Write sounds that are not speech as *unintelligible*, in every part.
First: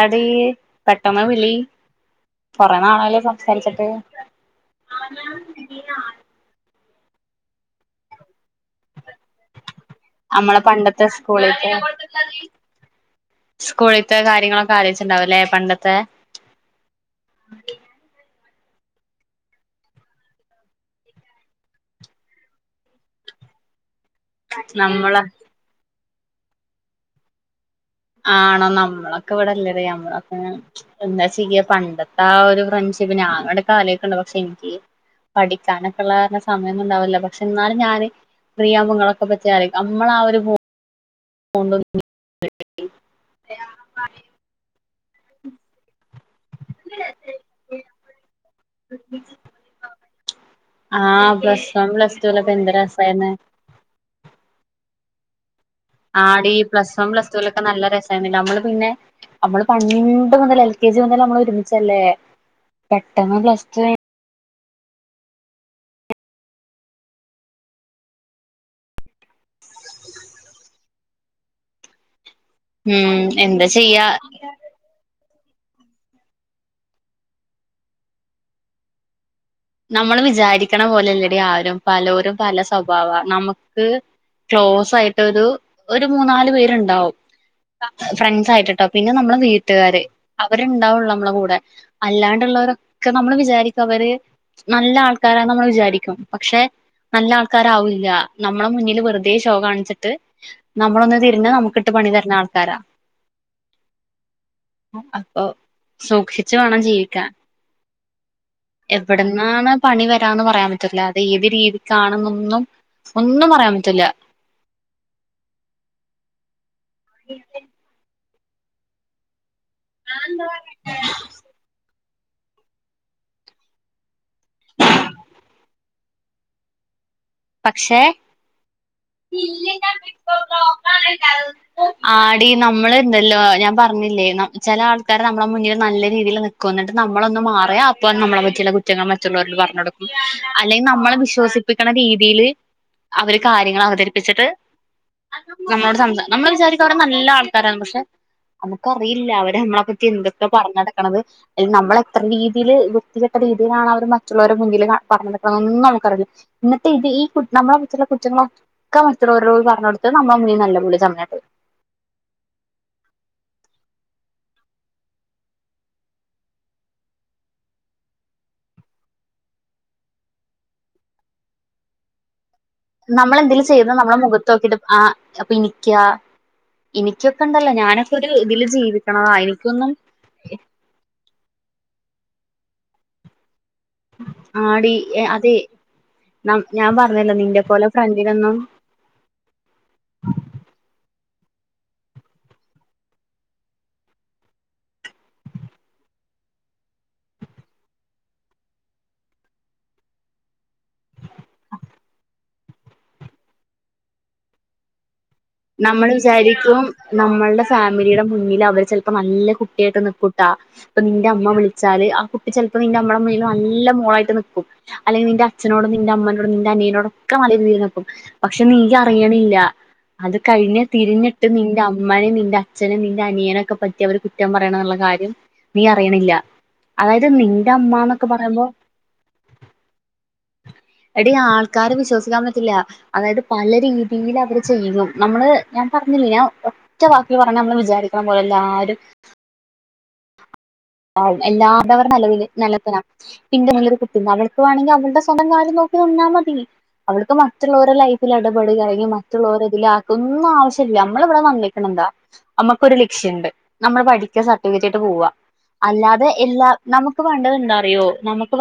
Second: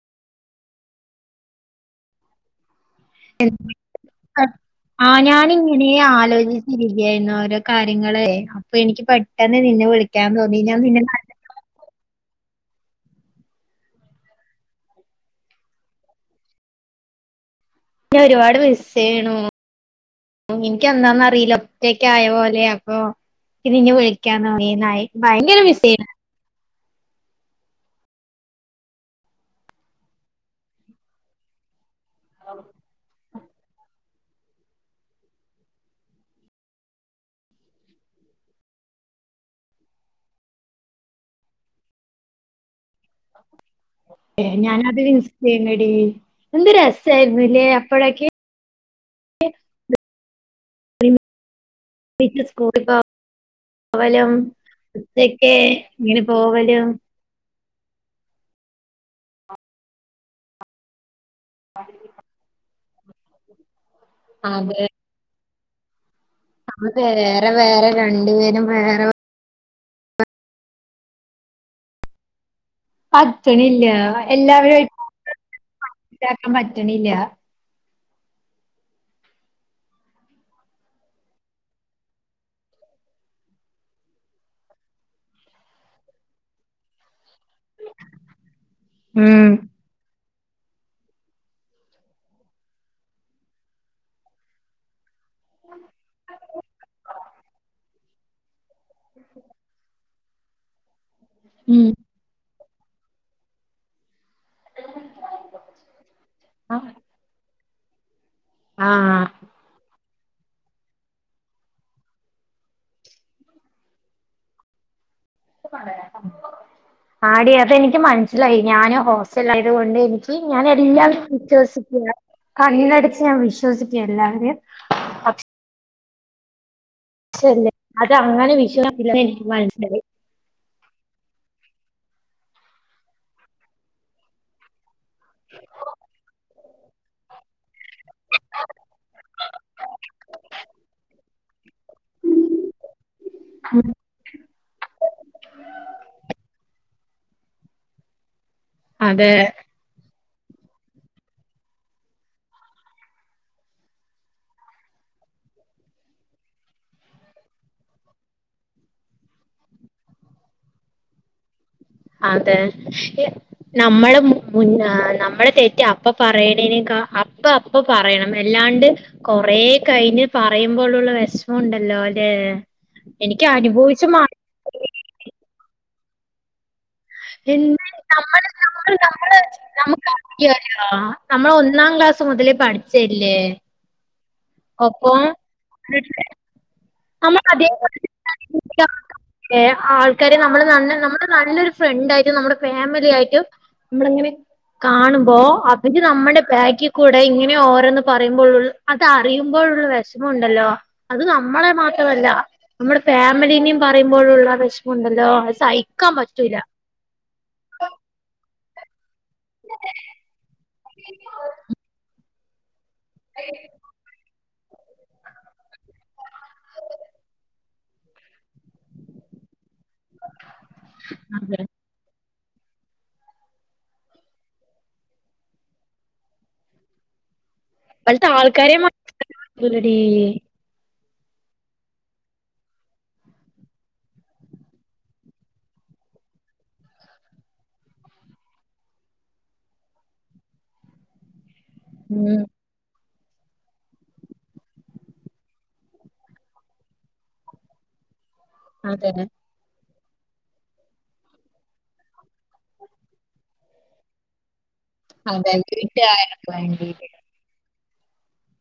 എടി പെട്ടമ്മ വിളി കൊറെ നാളായല്ലോ സംസാരിച്ചിട്ട് ആ ഞാന ഇങ്ങനെ ആലോചിച്ചില്ല. ഓരോ കാര്യങ്ങളേ അപ്പൊ എനിക്ക് പെട്ടെന്ന് നിന്നെ വിളിക്കാന്ന് തോന്നി ഞാൻ നിന്നെ സ്കൂളിൽത്തെ കാര്യങ്ങളൊക്കെ ആലോയ്ച്ച്ണ്ടാവുലേ പണ്ടത്തെ ഞാ ഒരുപാട് മിസ്സെയ്യ്ണു ഉം ഇൻക്കിന്താന്നറീല ഒറ്റൊക്കായ പോലെ അപ്പൊ ക്ക് നിന്നെ വിളി ക്കാൻ തോന്നി നായ് നമ്മള് ഭയങ്കര മിസ്സെയ്ണ് ആണോ നമ്മളൊക്കെ ഇവ്ടെല്ലടെ ഞമ്മളൊക്കെ എന്താ ചെയ്യ പണ്ട ആ ഒരു ഫ്രണ്ട്ഷിപ്പ് ഞാനെടക്കാലൊയ്ക്ക്ണ്ട് ക്ഷെ എനിക്ക് പഠിക്കാനൊക്കെള്ള കാരണം സമയൊന്നുണ്ടാവുല്ല പക്ഷെ ന്നാലും ഞാന് ഫ്രീയാവുമ്പങ്ങളൊക്കെപ്പം ചേരെ അമ്മള ആ ഒര് ബോ ബോണ്ട് *unintelligible* ഏ ഞാനത് വിൻസെയ്ന്നെടീ എന്ത് രസേയ്ര്ന്ന്ല്ലേ അപ്പളെക്കെ ആ പ്ലസ് സം പ്ലസ് റ്റുക്കെപ്പെന്ത് സ്കൂളിൽ രസായ്ര്ന്ന് ഏ ങ്ങനെ പോവലോ വൺ പ്ലസ് ടുവിലൊക്കെ നല്ല രസായ്ര്ന്നില്ലേ അമ്മള് പിന്നെ അമ്മള് പണ്ട് മുതല് എൽകെജി മുതല് അമ്മളൊ ര്മിച്ചല്ലേ പെട്ടന്ന് പ്ലസ് റ്റുയ് ആതേ നമ്മള് വേറെ വേറെ രണ്ട്പേരും വേറെ ഉം എന്താ പറ്റണില്ലാ ചെയ്യാ എല്ലാവരായ് കേക്കാൻ പറ്റണില്ലാ നമ്മള് വിചാരിക്കണ പോലല്ലടി ആരും പലോരും പല സ്വഭാവാ നമക്ക് ക്ലോസ്സായിട്ടൊരു ഒരു മൂന്നാലു പേരുണ്ടാവും ഫ്രണ്ട്സായിട്ടട്ടോ പിന്നെ നമ്മള് ഉം വീട്ട്കാര് അവരുണ്ടാവുള്ളു നമ്മടെ കൂടെ അല്ലാണ്ടുള്ളവരൊക്കെ നമ്മള് വിചാരിക്കും അവര് നല്ല ആൾ ക്കാരാന്ന് നമ്മള് വിചാരിക്കും പക്ഷെ നല്ല ആൾക്കാരാവൂല്ല നമ്മടെ മുന്നില് വെറുതേ ഷോ കാണിച്ചിട്ട് നമ്മളൊന്ന് തി രിഞ്ഞാ പിന്നെ ഉം നമുക്കിട്ട് പണി തരുന്ന ആൾ തരാ അപ്പൊ സൂക്ഷിച്ച് വേണം ജീവിക്കാൻ ആ എവിടുന്നാണ് പണി വ ട്ടാന്ന് പറയാം പറ്റല്ല അത് ഏത് രീതിക്കാണന്നൊന്നും ഒന്നും പറയാം പറ്റില്ല ആടി അതെനിക്ക് മൻസ് സ്സിലായി ഞാന് ഹോസ് പിറ്റെല്ലായതുകൊണ്ട് എനിക്ക് ഞാനെല്ലാം *unintelligible* കണ്ണടച്ച് ഞാൻ വിശ്വസിക്കും എല്ലാവരേം പ ക്ഷേ പക്ഷെ അതങ്ങനെ വിശ്വാസം ഇല്ല എനിക്ക് മനസിലായി ആടി നമ്മൾ ഇണ്ടല്ലോ ഞാൻ പറഞ്ഞില്ലേ നം ചെല ആൾക്കാര് നമ്മടെ മുന്നില് നല്ല രീതിയില് നിക്കും എന്നിട്ട് നമ്മളൊന്ന് മാറിയാ അപ്പൊ നമ്മളെ പറ്റിയുള്ള കുറ്റങ്ങൾ മറ്റുള്ളവരില് പറഞ്ഞ് കൊടുക്കും അല്ലെങ്കിൽ നമ്മളെ വിശ്വസിപ്പിക്കണ രീതീല് അവര് കാര്യങ്ങള് അവതരിപ്പിച്ചിട്ട് നമ്മളോട് സംസ നമ്മള് വിചാരിക്കും ആ വര് നല്ല ആൾക്കാരാന്ന് പക്ഷേ അതെ നമുക്കറിയില്ലല്ലോ അവര് നമ്മളെപ്പറ്റി എന്ത്‌ പറഞ്ഞ് നടക്കണത് ഏ നമ്മളെത്ര രീതില് വൃത്തികെട്ട രീതിയിലാണ് അവര് മറ്റുള്ളവരുടെ മുന്നില് ന പറഞ്ഞ് നടക്കണതൊന്നും അമുക്കറിയില്ല ഇന്ന തി കു നമ്മളെ കുച്ചുള്ള കുറ്റങ്ങളൊക്കെ മറ്റുള്ളരോട് പറഞ്ഞൊടുത്ത് നമ്മ മുന്നിൽ നല്ല പുള്ള ചമഞ്ഞിട്ട് അതേ നമ്മള് മു മുന്നാ നമ്മളെ തെറ്റ് അപ്പ പറയണേനേക്കാ അപ്പ അപ്പ പറയണം അല്ലാണ്ട് കൊറേ കഴിഞ്ഞ് പറയുമ്പോഴുള്ള വിഷമം ഉണ്ടല്ലോ അല്ലേ നമ്മളെന്തേലും ചെയ്യതാ നമ്മടെ മുഖത്ത് നോക്കിട്ട് ആ അപ്പെനി ക്യാ എ നമ്മള് നമ്മള് ജീവിക്കണതാ നമ്മള് എനിക്കൊന്നും നമ്മക്ക് *unintelligible* നമ്മള് ഒന്നാം ക്ലാസ് മുതലേ പഠിച്ചയല്ലേ ആടി എ അതെ നം ഞാൻ പറ നമ്മൾ അതെ ആൾക്കാരെ *unintelligible* ആൾക്കാരെ നമ്മള് നല്ല നമ്മുടെ നല്ലൊരു ഫ്രണ്ടായിട്ടും നമ്മുടെ ഫാമിലി ആയിട്ടും നമ്മളങ്ങനെ കാണുമ്പോ അവര് നമ്മുടെ ബാക്കിൽ കൂടെ ഇങ്ങനെ ഓരോന്ന് പറയുമ്പോഴ അത് അറിയുമ്പോഴുള്ള വിഷമമുണ്ടല്ലോ അത് നമ്മളെ മാ ത്രമല്ല നമ്മുടെ ഫാമിലിനേം പറയുമ്പോഴുള്ള വിഷമം ഉണ്ടല്ലോ നമ്മൾ വിചാരിക്കും നമ്മളുടെ ഫാമിലിയുടെ മുന്നിൽ അവർ അപ്പൊ നല്ല കുട്ടിയായിട്ട് നില്ക്കൂട്ടാ ഇപ്പൊ നിന്റെ അമ്മ വിളിച്ചാല് ആ കു *unintelligible* ഇപ്പ നിന്റെ അമ്മടെ മുന്നില് നല്ല മോളായിട്ട്. അല്ലെങ്കിൽ നിന്റെ അച്ഛനോടും നിന്റെ അമ്മനോടും നിന്റെ അനിയനോടെക്കെ നല്ല രീതി നിക്കും പക്ഷെ നീ അറിയണില്ല. അത് കഴിഞ്ഞ് തിരിഞ്ഞിട്ട് അതെ നിന്റെ അമ്മനെയും നിന്റെ അ അച്ഛനെയും നിന്റെ അനിയനെ ഒക്കെ പറ്റി അവർ കുറ്റം പറയണയുള്ള കാര്യം നീ അറിയണില്ല അതായത് നി ഇപ്പോഴത്തെ ആൾക്കാരെ. *inaudible* എടീ ആൾക്കാരെ വിശ്വസിക്കാൻ പറ്റില്ല അതായട്ട് പല രീതിയില് അവര് ചെയ്യുന്നു. നമ്മള് ഞാൻ പറഞ്ഞില്ലേ ഞാൻ ഒറ്റ വാക്കില് പറഞ്ഞാൽ നമ്മള് വിചാരിക്കണം പോലെയല്ല എല്ലാരും. ആ എല്ലാരോടും ഉം നിലവില് നല്ലവനാ. പിന്നെ നല്ലൊരു കുട്ടിയുണ്ട് അവൾക്ക് വേണമെങ്കിൽ അവളുടെ സ്വന്തം കാര്യം നോക്കി നിന്നാൽ മതി അവൾക്ക് മറ്റുള്ളവരുടെ ലൈഫ്. ഇതിൽ ഇടപെടുക ആണെങ്കിൽ അതെ മറ്റുള്ളവരുടെ ഇതിൽ. ഒന്നും ആവശ്യയല്ല നമ്മള് ഇവിടെ വന്നേക്കണം എന്താ നമ്മുക്കൊരു ലക്ഷ്യയുണ്ട് നമ്മൾ പഠിക്കാ സ ജയിച്ചിട്ട് പോവാ. അതെ അല്ലാതെ വീട്ടുകാർക്ക് എല്ലാ വേണ്ടി നമുക്ക് വേണ്ടവർ. എന്താറിയോ നമുക്ക്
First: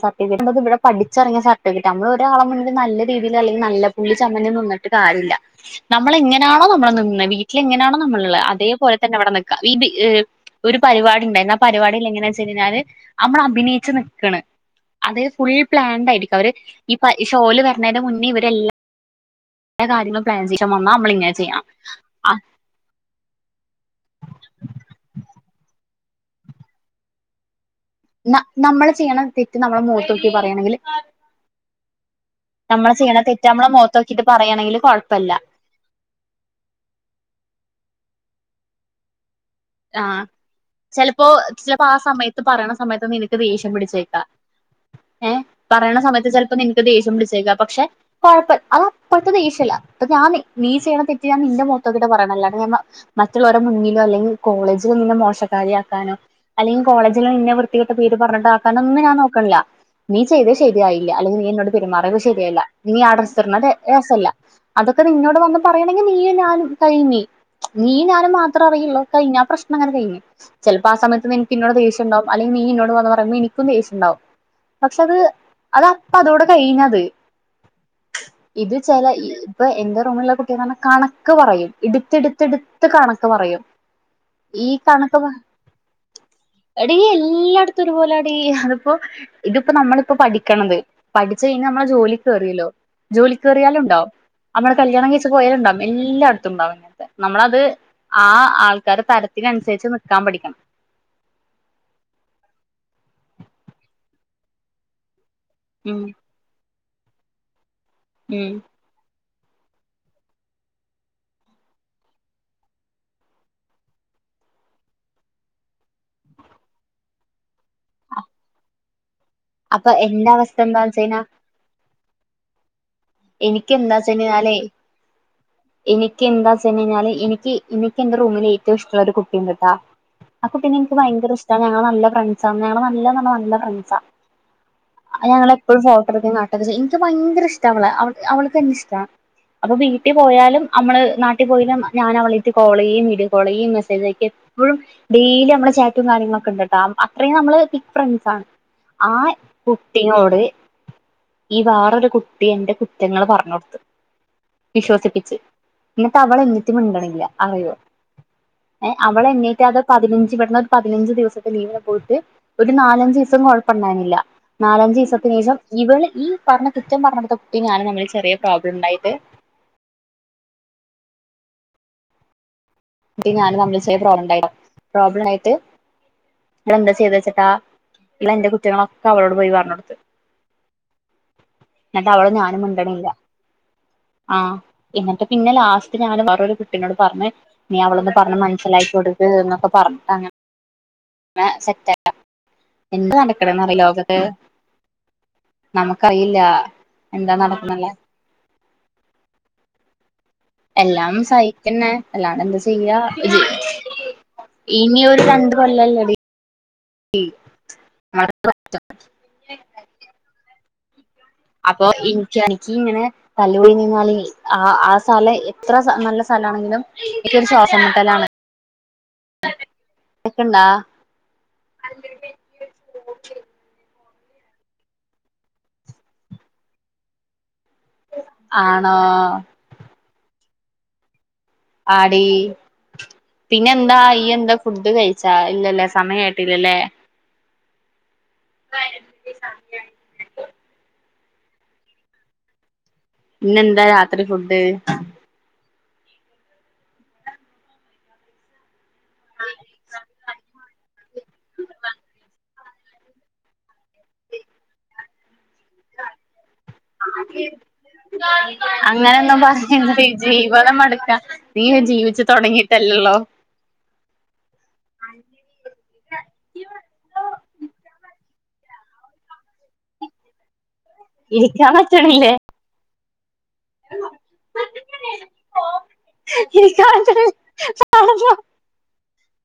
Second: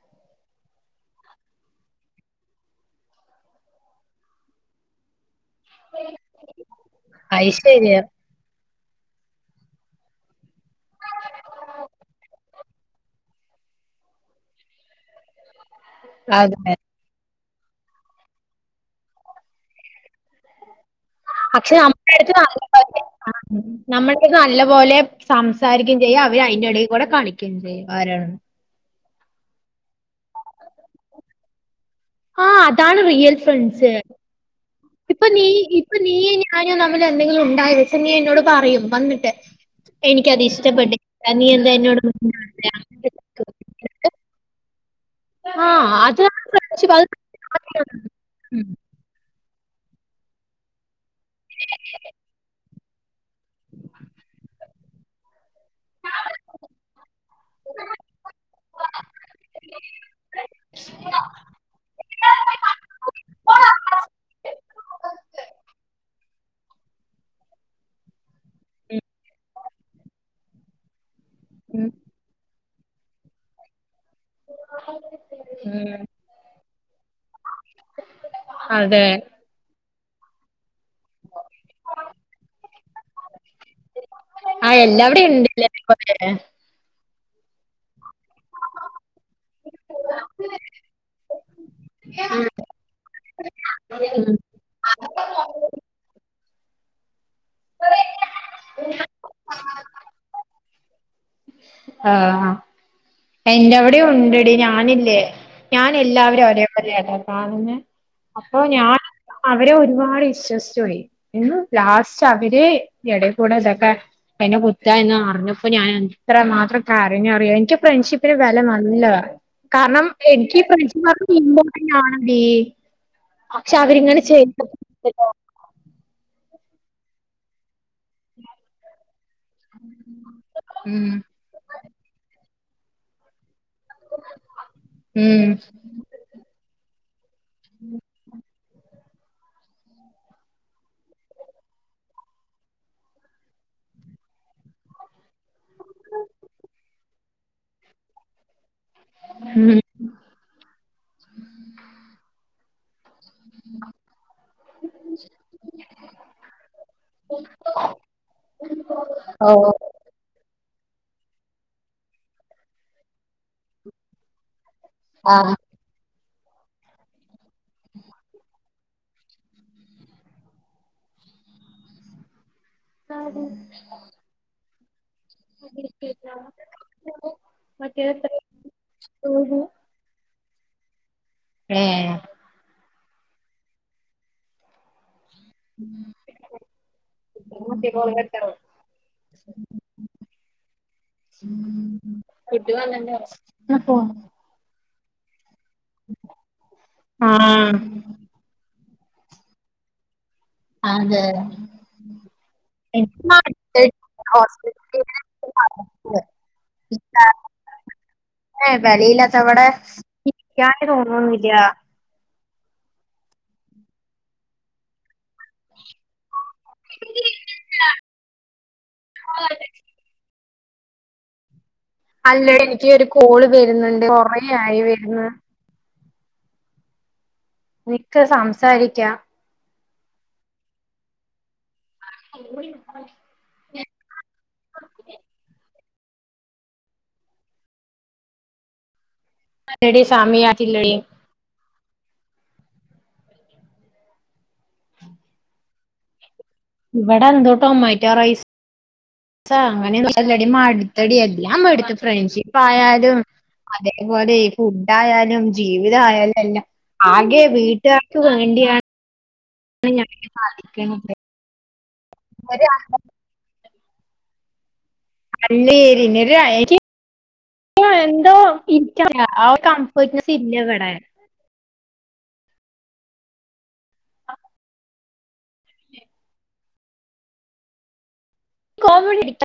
സർട്ടിഫിക്കറ്റ് നമുക്ക് ഇവിടെ പഠിച്ചിറങ്ങിയ സർട്ടിഫിക്കറ്റ് നമ്മള് ഒരാളെ മുന്നില് നല്ല രീതിയിൽ അല്ലെങ്കിൽ നല്ല പുള്ളി ചമ്മഞ്ഞ് നിന്നിട്ട് കാര്യയല്ല. നമ്മള് എങ്ങനെയാണോ നമ്മള് നിന്ന് അത് വീട്ടില് എങ്ങനെയാണോ ശരിയാ നമ്മള് ഉള്ള അതേ പോലെ തന്നെ അവിടെ നിൽക്കാ ഇത് ഒരു പരിപാടി ഉണ്ടായിരുന്നു ആ പരിപാടിയിൽ എങ്ങനെ സെമിനാറി നമ്മൾ അഭിനയിച്ചു നിക്കാണ്. അതെ ഫുള്ള് പ്ലാൻഡ് ആയിരിക്കും അത് അവര് ഈ പൈ ഓല് വരണന് മുന്നേ ഇവരെല്ലാ എല്ലാ കാര്യങ്ങളും പ്ലാൻ ചെയ്തു. പക്ഷെ നമ്മടെ അടുത്ത് *inaudible* നമ്മൾക്ക് നല്ലപോലെ സംസാരിക്ക ചെയ്യാം അവര് അയിന്റെ ഇടയ്ക്കൂടെ കാണിക്കുകയും ചെയ്യും. ആരാണ് അല്ല നമ്മള് ചെയ്യണ തെറ്റ് നമ്മളെ മോത്തോക്കി പറയാണെങ്കില്. ആഹ് അതാണ് റിയൽ നമ്മളെ ഫ്രണ്ട്സ് മുഖത്ത് നോക്കിയിട്ട് പറയാണെങ്കിൽ ഇപ്പൊ കുഴപ്പമില്ല നീ ഇപ്പെ നീയും ഞാനും തമ്മിൽ എന്തെങ്കിലും ഉണ്ടായാൽ. നീ എന്നോട് പറയും വന്നിട്ട്. ആഹ് എനിക്കത് ഇഷ്ടപ്പെട്ടില്ല ചിലപ്പോ നീ എന്താ ചിലപ്പോ ആ എന്നോട് സമയത്ത് മിണ്ടാത്തെ? പറയണ സമയത്ത് അങ്ങനത്തെ നിനക്ക് ഒക്കെ ദേഷ്യം ചോദിക്കും. പിടിച്ചേക്കാം. ഏഹ് ആ പറയണ സമയത്ത് അതാണ് ചിലപ്പോ നിനക്ക് ഫ്രണ്ട്ഷിപ്പ് ദേഷ്യം പിടിച്ചേക്കാം പക്ഷെ അത് കൊഴപ്പില്ല ഉം. ആ അപ്പോഴത്തെ ദേഷ്യം. കൊഴപ്പമില്ല അപ്പൊ ഞാൻ നീ ചെയ്യാണം തെറ്റ്. ഇത് ഞാൻ നിന്റെ മുഖത്ത് നോക്കിട്ട് ആണ് പറയാണം അല്ലാതെ. മറ്റ്ല്ലോരെ മുന്നിലോ അല്ലെങ്കി കോളേജിൽ നിന്നെ മോശ കളിയാക്കാനോ അല്ലെങ്കി കോളേജില് നിന്നെ വൃത്തികെട്ട പേര് പറഞ്ഞിട്ട് ആക്കാനോന്നും ഞാൻ നോക്ക്ണ്ല്ല നീ ചെയ്ത് ശരിയായില്ല അല്ലെങ്കി നീ എന്നോട് പെരുമാറിയത് ശരിയല്ല ഇനി ആ ഡസ്റ്റർമല് രസല്ല അതൊക്കെ നിന്നോട് വന്ന് പറയണെങ്കിൽ നീയും ഞാ കഴിഞ്ഞി നീയും ഞാനും മാത്ര അറിയ്ള്ളു കയ്ഞ്ഞ് ആ പ്രശ്നങ്ങനെ കയ്ഞ്ഞ് ചെലപ്പ ആ സമയ നിൻക്ക്ന്നോട് ദേഷ്യണ്ടാവും അല്ലങ്കി നീ ഇന്നോ വന്നു പറയുമ്പോ എനിക്കും ദേശ്യണ്ടാവും പക്ഷെ അത് അത് ഉം അപ്പ അതോടെ കഴിഞ്ഞത് ഇത് അതെ ചെല ഇപ്പൊ എന്റെ ഇപ്പോള്ള കുട്ടിന്ന് പറഞ്ഞ കണക്ക് പറയും ഇടുത്ത്ടുത്ത്ടുത്ത് കണക്ക് പറയും ഈ ആ എല്ലാവടെ കണക്ക് ണ്ട്ല്ലേ *unintelligible* ഈ അടുത്ത് ഒരുപോലെ അതിപ്പോ ഇത്പ്പോ നമ്മള്പ്പോ പഠിക്ക്ണത് പഠിച്ചു കഴിഞ്ഞാ നമ്മള് ജോലി കേറിയല്ലോ ജോലി കേറിയാലും ണ്ടാവും നമ്മള് കല്യാണം കഴിച്ച് പോയാലുംണ്ടാവും എല്ലാ *unintelligible* നമ്മളത് ആ ആൾ ഉം ആള്ക്കാരെ തരത്തിനൻസര്ച്ച് നിക്കാൻ പഠിക്കണം ആ എന്റെ അവിടെ ഉണ്ടെടി ഞാനില്ലേ ഞാൻ ഉം എല്ലാവെരെ ഒരേ ലേട്ടാ കാണുന്നെ ഉം അപ്പൊ ഞാൻ അവരെ ഒരുപാട് വിശ്വസ്ച്ചാേയി എന്ന് ലാസ്റ്റ് അവരെ എടേക്കൂടെ ഇതൊക്കെ എന്നെ കുത്ത എന്ന് അറിഞ്ഞപ്പ ഞാൻ എത്ര മാത്രം കരഞ്ഞറിയോ എനിക്ക് ഫ്രണ്ട്ഷിപ്പിന് വെലമാ ഇല്ല അപ്പൊ കാരണം എന്റെ അവസ്ഥ എനിക്ക് എന്താന്ന് വെച്ച് കഴിഞ്ഞാ പരിചയുള്ളോർക്ക് *unintelligible* ഞാണതി പക്ഷെ അവരിങ്ങനെ ചെയ് എനിക്ക് എന്താ ചെയ്ഞ്ഞഞ്ഞാല് എനിക്ക് എനിക്ക് എന്റെ റൂമില് ഏറ്റവും ഇഷ്ടുള്ള ഒരു കുട്ടിണ്ട്ട്ടാ ആ കുട്ടീനെ ൻക്ക് ഉം ഭയങ്കര ഇഷ്ടാ ഞങ്ങള് നല്ല ഫ്ര സാണ് നല്ലാന്നർഞ്ഞാ നല്ല ഫ്ര സാ അത് ഉം ഞങ്ങളെപ്പഴും ഫോട്ടോ എടുക്കട്ട കാട്ടൊക്കെ ചെയ്യും ൻ ത് ഭയങ്കര ഇഷ് ഷ്ട അവളെ അവൾ അവൾക്കും എന്നെ ഇഷ്ടാ അപ്പൊ വീട്ടി പോയാലും അമ്മള് നാട്ടിൽ പോയിഞ്ഞ ഞാനവളായ്ട്ട് കാളെയ്യും വീഡിയോ കോളെയ്യും മെസേജയക്ക എപ്പഴും ഡെയ്ലി നമ്മളെ ചാറ്റും കാര്യങ്ങളൊക്കെണ്ട്ട്ടാ അത്രയും നമ്മള് തിക് ഫ്രണ്ട്സാണ് ആ ഉം കുട്ടിയോട് ഈ വേറൊരു കുട്ടി എന്റെ കു ങ്ങള് പറഞ്ഞ് കൊടുത്തു *unintelligible* എന്നിട്ട് അവൾ എൻ്റെടുത്ത് മിണ്ടണില്ല അറിയോ അവൾ ഓ എന്നേകാലും പതിനഞ ഒരു പതിനഞ്ച് ദിവസത്തെ ലീവിനെ പോയിട്ട് ഒരു നാലഞ്ചു ദിവസം കൊഴപ്പമണ്ടാനില്ല നാലഞ്ചു ദിവസത്തിന് ആ ശേഷം ഇവൾ ഈ പറഞ്ഞ കുറ്റം പറഞ്ഞടുത്ത കുട്ടി ഞാനും തമ്മിൽ ചെറിയ പ്രോബ്ലം ഉണ്ടായിട്ട് കുട്ടിയും ഞാനും തമ്മിൽ ചെറിയ പ്രാബ്ളം പ്രോബ്ലം ആയിട്ട് ഇവൾ എന്താ ചെയ്തെവെച്ചിട്ടാ ഇവൾ എന്റെ മറ്റേ കുറ്റങ്ങളൊക്കെ അവളോട് പോയി പറഞ്ഞ് കൊടുത്തത്ത് എന്നിട്ട് അവളും ഞാനും മിണ്ടണില്ല ആഹ് എന്നിട്ട് പിന്നെ ലാസ്റ്റ് ഞാൻ വേറൊരു കുട്ടീനോട് പറഞ്ഞ് നീ അവളൊന്ന് പറഞ്ഞ് മനസ്സിലാക്കി കൊടുക്ക് എന്നൊക്കെ പറഞ്ഞ് അന സെറ്റ്ല്ല എന്ത് നടക്കണേന്ന് അറിയോ ഈ ലോകത്ത് നമുക്കറിയില്ല എന്താ ആഹ് നടക്കുന്നല്ലേ എല്ലാം അതെ സഹിക്കുന്നേ അല്ലാണ്ട് എന്താ ചെയ്യാ ഇനി ഹോസ്പിറ്റലിൽ ഒരു രണ്ട് കൊല്ലല്ലോടി ഇ ഏ വെലയില്ലാത്തവിടെ ക *unintelligible* ന്ന ഇല്ലാ അപ്പൊ എനിക്ക് എനിക്ക് ഇങ്ങനെ തല്ലുപടി നിന്നാല് ആ ആ സ്ഥലം എത്ര നല്ല സഥലമാണെങ്കിലും എനിക്ക് ഒരു ശ്വാസം മുട്ടലാണ് കേൾക്കണണ്ട അല്ല എനിക്ക് ഒരു കോള് വരുന്നുണ്ട് കൊറേ ആയി വരുന്ന് നിക്ക് ആണോ സംസാരിക്കാം ആടി പിന്നെന്താ ഇ ഫുഡ് കഴിച്ചാ ഇല്ല സമയം ആയിട്ടില്ലല്ലേ ആഹ് ആല്ലടി സമയമായിട്ടില്ലടി പിന്നെന്താ രാത്രി ഫുഡ് ഇവിടെ എന്തോ ടൊമാറ്റോ റൈസ് അങ്ങനെ അല്ലടി മട്ത്തടി എല്ലാം മടുത്ത് ഫ്രണ്ട്ഷിപ്പ് ആയാലും അതേപോലെ ഫുഡ് ആയാലും ജീവിത ആയാലും എല്ലാം ആകെ വീട്ടുകാർക്ക് വേണ്ടിയാണ് അങ്ങനൊന്നും *inaudible* *inaudible* ഇയ ജീവി ച്ച് തുടങ്ങിയിട്ടല്ലേ ഉള്ളൂ അല്ലേരി *unintelligible* എന്തോ ഇൻക്കറിയ ആ ഒര് കംഫേർട്നെസ്സ് ഇല്ലവടെ ഇരിക്കാ പറ്റ്ണില്ലേ ഇരിക്കാൻ പറ്റ് *unintelligible* *unintelligible*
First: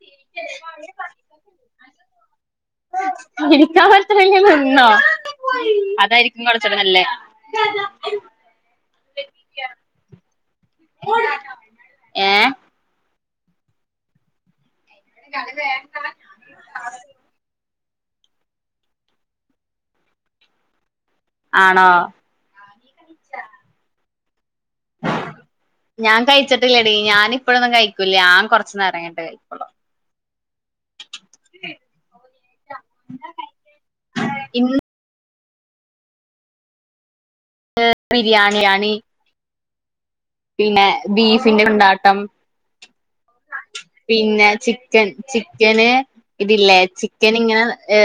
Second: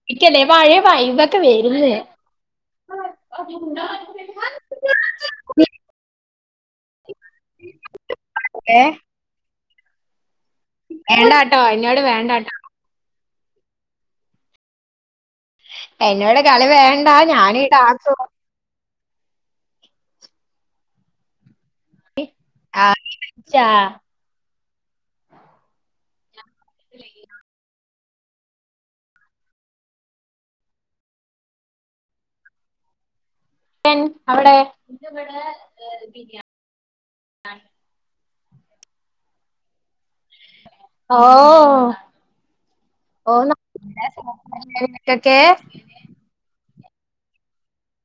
ചിരിക്കല്ലേ പഴയ വൈബൊക്കെ വരുന്ന് നിന്നോ ഏ വേണ്ടാട്ടോ എന്നോട് ഏ വേണ്ടാട്ടോ എന്നോട് കളി വേണ്ട ഞാനീ ടാസ് സുഖം ആണോ ആ ഞാൻ കഴിച്ച് ല്ലേടീ ഞാനിപ്പൊഴൊന്നും കഴി ക്കൂലാ ഞാ കൊറച്ച് നേരം കഴിഞ്ഞിട്ടേ കഴിക്കൊള്ളു. എൻ അവടെ *unintelligible* എ ബിരിയാണിയാണി പിന്നെ ഓ ബീഫിന്റെ കൊണ്ടാട്ടം ഓ പിന്നെ ചിക്കൻ ക്കൊക്കെ ചിക്കന് ഇതില്ലേ ചിക്കനിങ്ങനെ ഏ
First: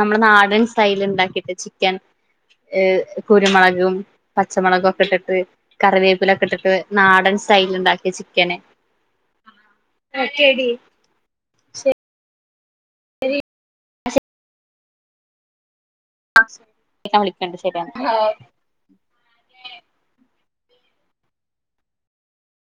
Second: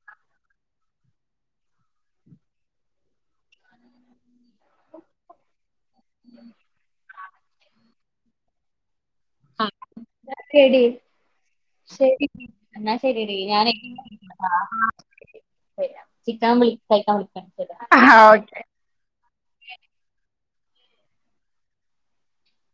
നമ്മളെ നാടൻ സ്റ്റൈല് ഇണ്ടാക്കിട്ട് ചിക്കൻ കുരുമുളകും പച്ചമുളകൊക്കെ ഇട്ടിട്ട് കറിവേ ഉപ്പിലൊക്കെട്ടിട്ട് നാടൻ സ്റ്റയ്ല്ണ്ടാക്കിയ ചിക്കന് അ ഓക്കെടീ ശരി എന്നാ ശരിടീ ഞാനയ് ആ അ വിളിക്കണ്ട് ഹാ ശരിയെന്നാ ഓക്കെ